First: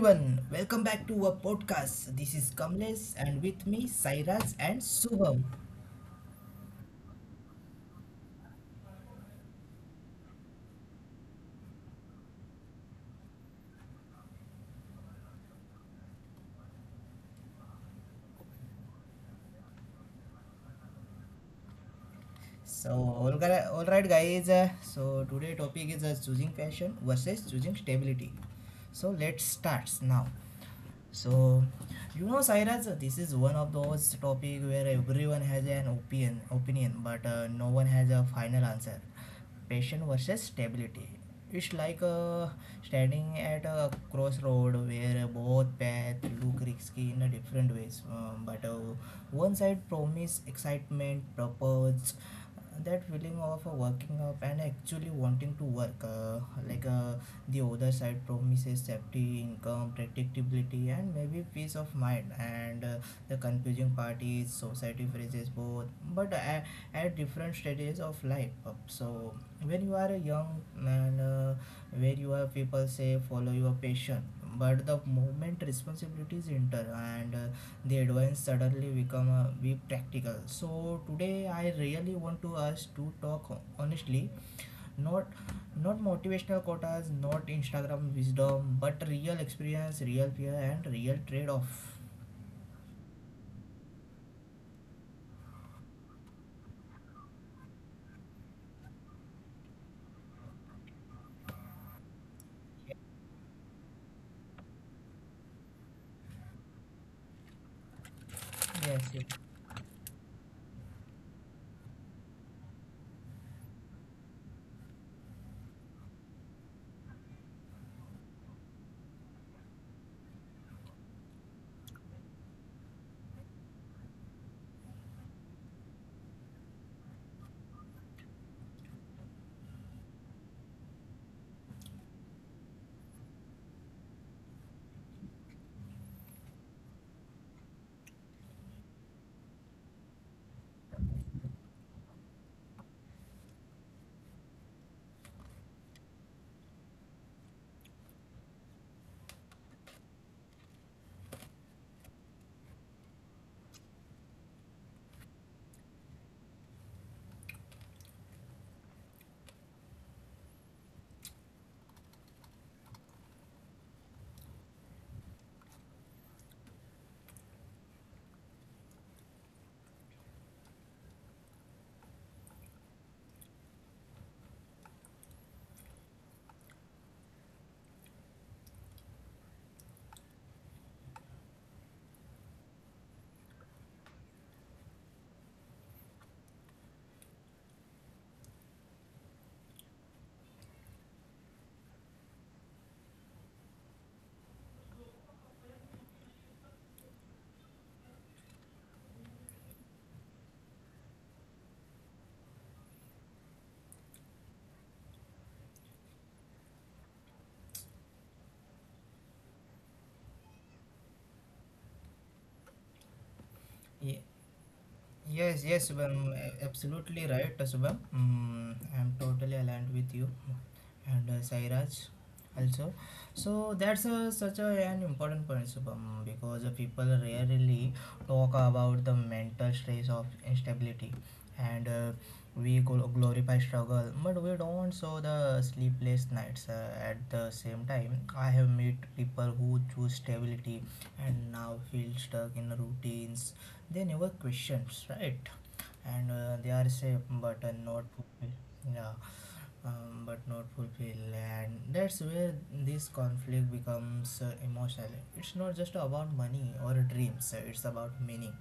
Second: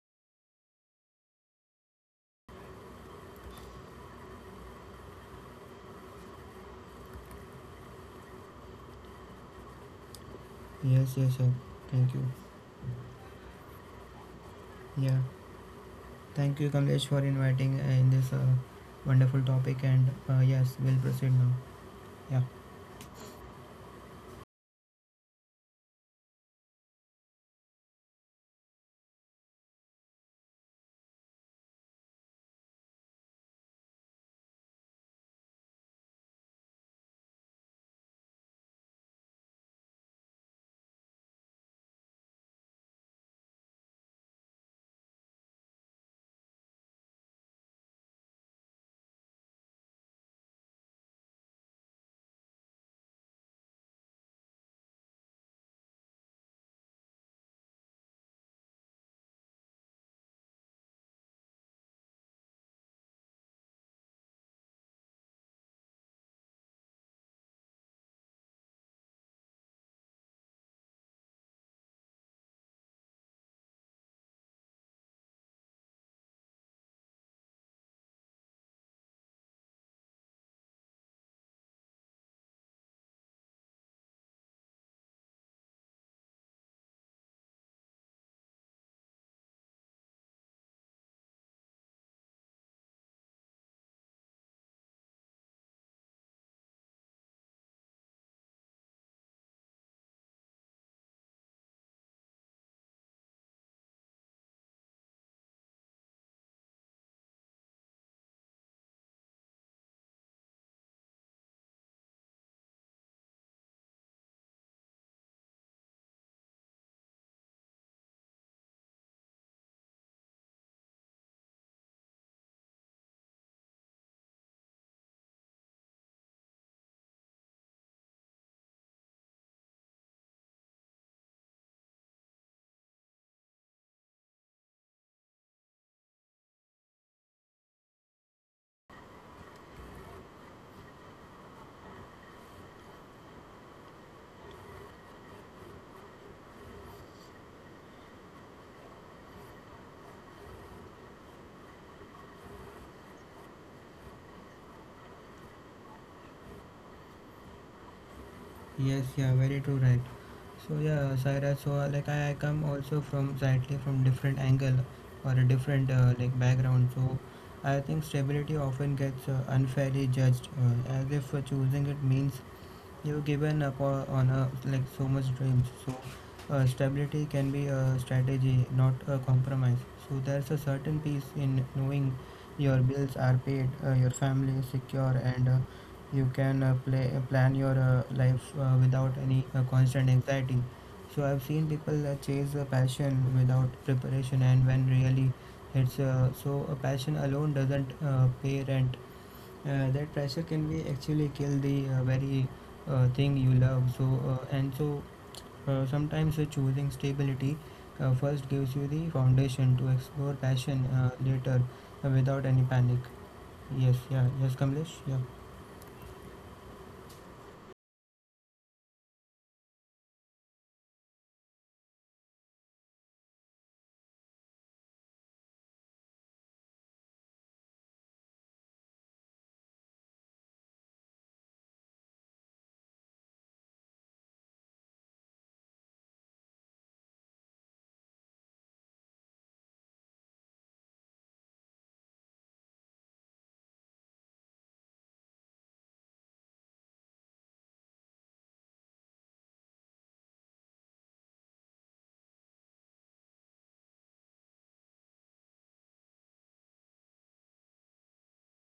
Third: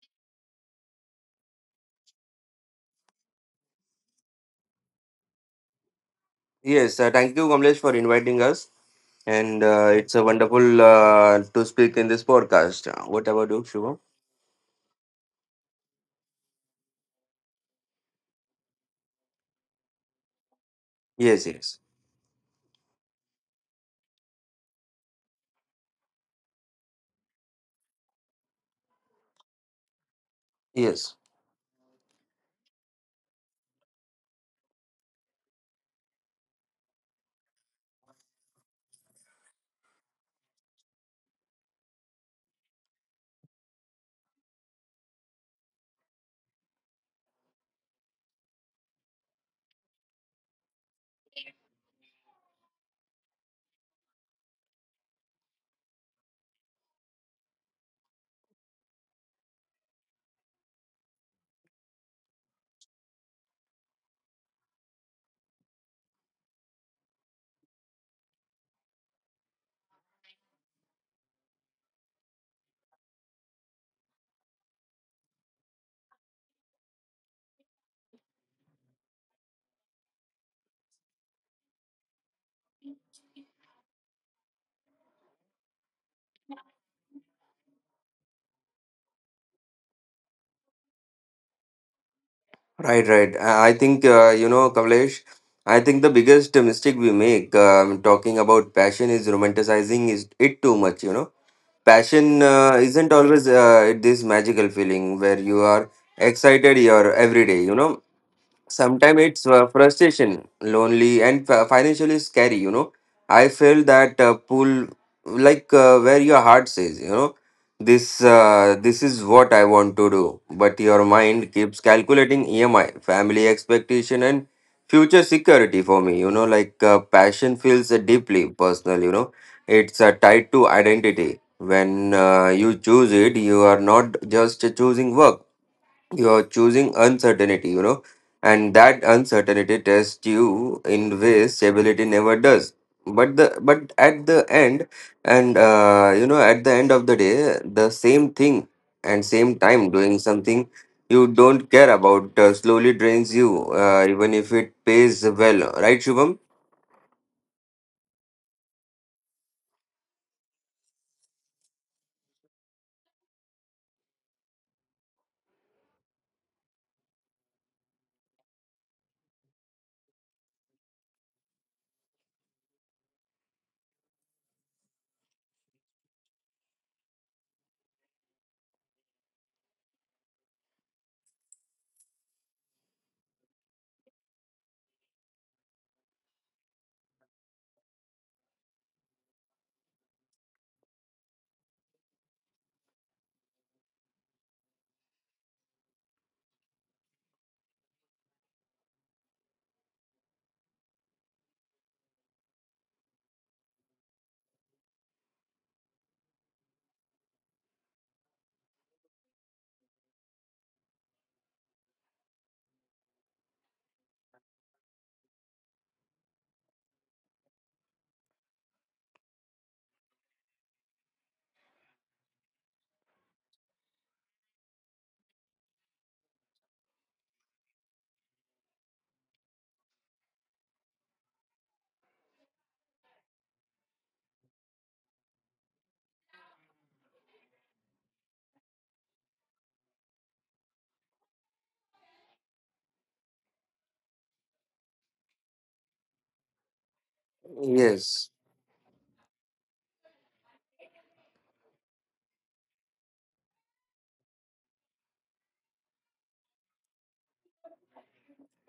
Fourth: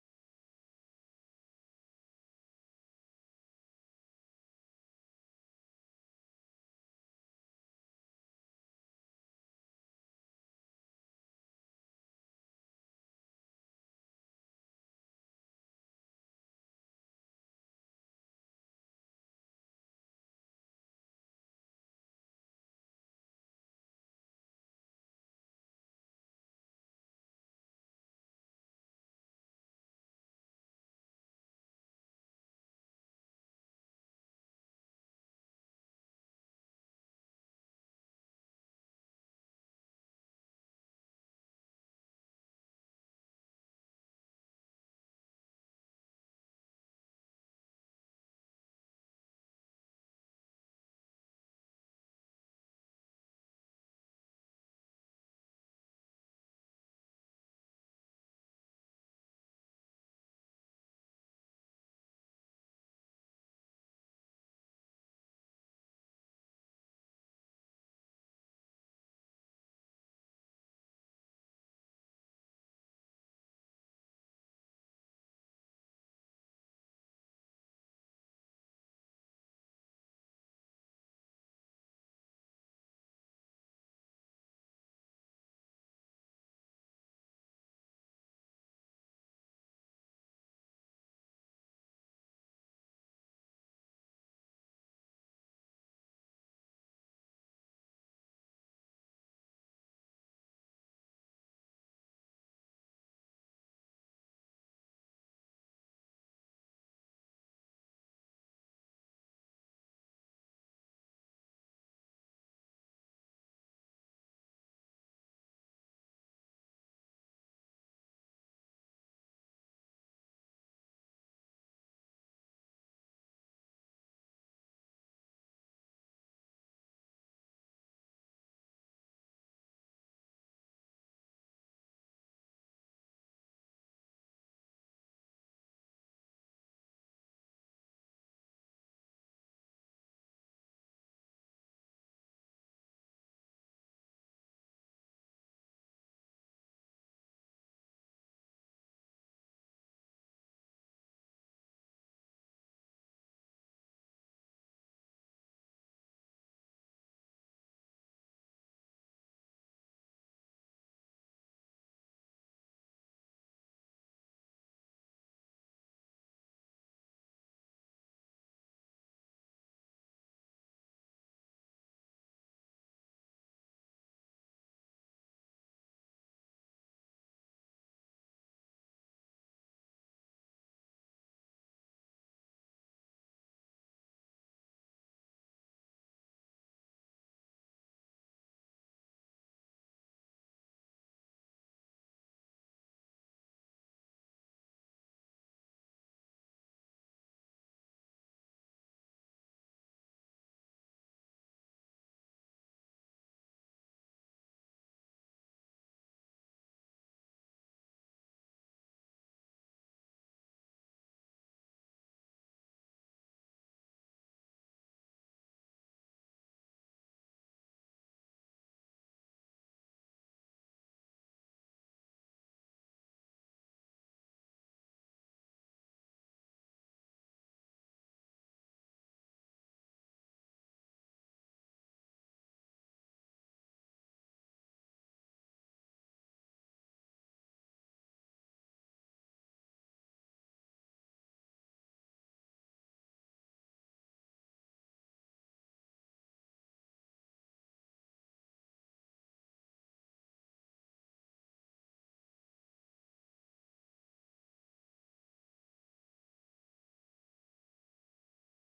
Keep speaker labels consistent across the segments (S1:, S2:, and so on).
S1: everyone, welcome back to our podcast. This is Kamlesh and with me Sairaj and Subham.
S2: Yes, thank you, Kamlesh, for inviting us. And it's a wonderful
S3: Yes, yes,
S2: to speak in this podcast. What about you, Shubham?
S3: yeah. Thank you, Kamlesh, for inviting in this wonderful topic. And yes, we'll proceed
S2: Yes,
S3: now.
S2: yes.
S3: Yeah,
S1: All right guys, so today topic is choosing passion versus choosing stability. So let's start now.
S2: Yes,
S1: So you know Sairaj, this is one of those topic where everyone has an opinion, but no one has a final answer. Passion versus stability, it's like standing at a crossroad where both paths look risky in a different ways, but one side promises excitement purpose, that feeling of working up and actually wanting to work, like uh, the other side promises safety income predictability and maybe peace of mind, and the confusing part is society phrases both, but at, at different stages of life. So when you are a young and where you are people say follow your passion, but the moment responsibilities enter and the advance suddenly become a be practical. So today I really want to us to talk honestly, not not motivational quotas, not Instagram wisdom, but real experience real fear and real trade-off.
S2: right, right. I think, Kamlesh, I think the biggest mistake we make talking about passion is romanticizing is it too much. Passion
S1: yes
S2: isn't always this magical feeling where you are excited your every day. Sometimes
S1: yes,
S2: it's frustration lonely and financially scary. I feel that pull, like where your heart says this is what I want to do, but your mind keeps calculating EMI, family expectation, and future security for me, like passion feels deeply personal, it's tied to identity. When you choose it, you are not just choosing work, you're choosing uncertainty, and that uncertainty tests you in ways stability never does. But at the end, at the end of the day, the same thing and same time doing something you don't care about slowly drains you, even if it pays well, right, Shubham?
S3: yes, yeah, very true, right. So yeah, Saira. Like I come also from slightly from different angle or a different like background. So I think stability often gets unfairly judged as if choosing it means you've given up on a like so much dreams. Stability can be a strategy, not a compromise. So there's a certain peace in knowing your bills are paid, your family is secure, and you can plan your life without any constant anxiety. So I've seen people chase a passion without preparation. And when really it's so a passion alone doesn't pay rent. That pressure can be actually kill the very thing you love. So and so Sometimes choosing stability first gives you the foundation to explore passion later, without any panic. Yes,
S1: yes.
S3: yeah, yes, Kamlesh, yeah.
S1: Yes, yes, Subham, absolutely right, I'm totally aligned with you and Sairaj also. So that's such an important point, Subham, because people rarely talk about the mental stress of instability, and we glorify struggle, but we don't show the sleepless nights. At the same time, I have met people who choose stability and now feel stuck in routines they never questions, right? And they are say but not
S2: Yes.
S1: fulfill. yeah but not fulfill, and that's where this conflict becomes emotional. It's not just about money or dreams, it's about meaning.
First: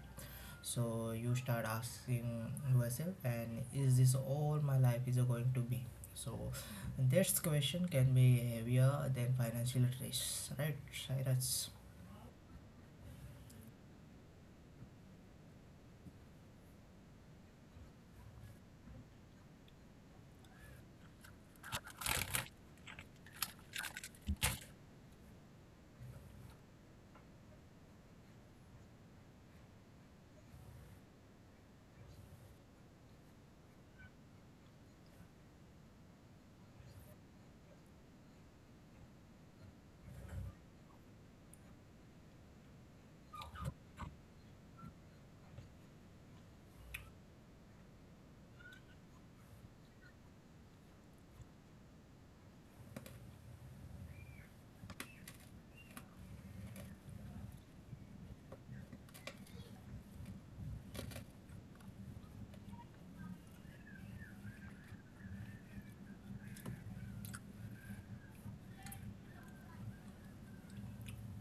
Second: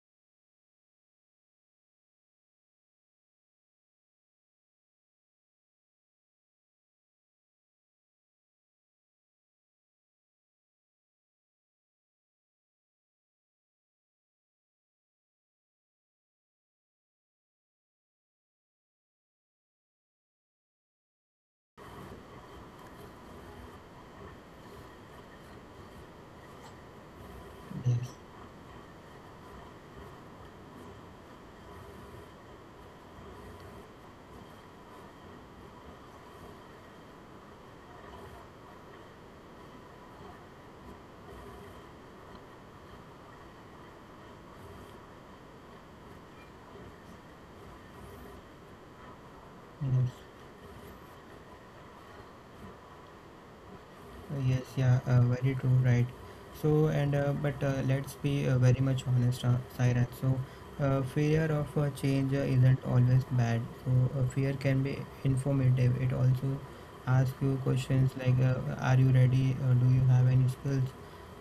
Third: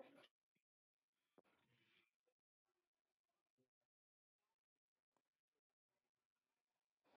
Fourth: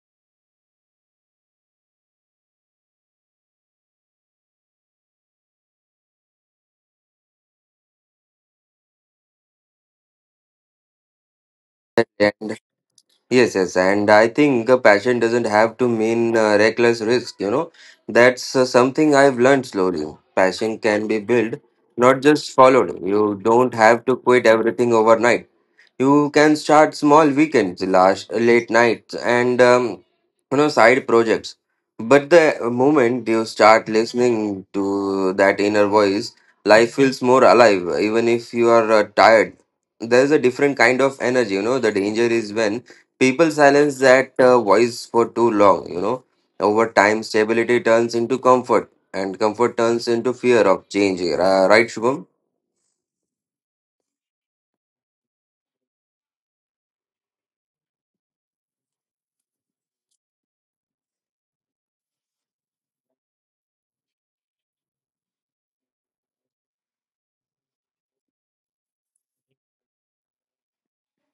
S1: So you start asking yourself, and is this all my life is going to be? So this question can be heavier than financial stress, right Cyrus?
S4: And Yes, and I think a passion doesn't have to mean reckless risk. You know, that's something I've learned slowly. Passion can be built, not just followed. You don't have to quit everything overnight. You can start small, weekends,
S3: Yes,
S4: last late nights, and side projects. But the moment you start listening to that inner voice, life feels more alive even if you are tired. There's a different kind of energy, you know. The danger is when people silence that voice for too long, you know, over time stability turns into comfort and comfort
S3: yes.
S4: turns into fear of change, right, Shubham?
S3: Yes, yeah, very true, right. So, and but Let's be very much honest, Saira. Fear of change isn't always bad. Fear can be informative. It also asks you questions like, are you ready? Or do you have any skills?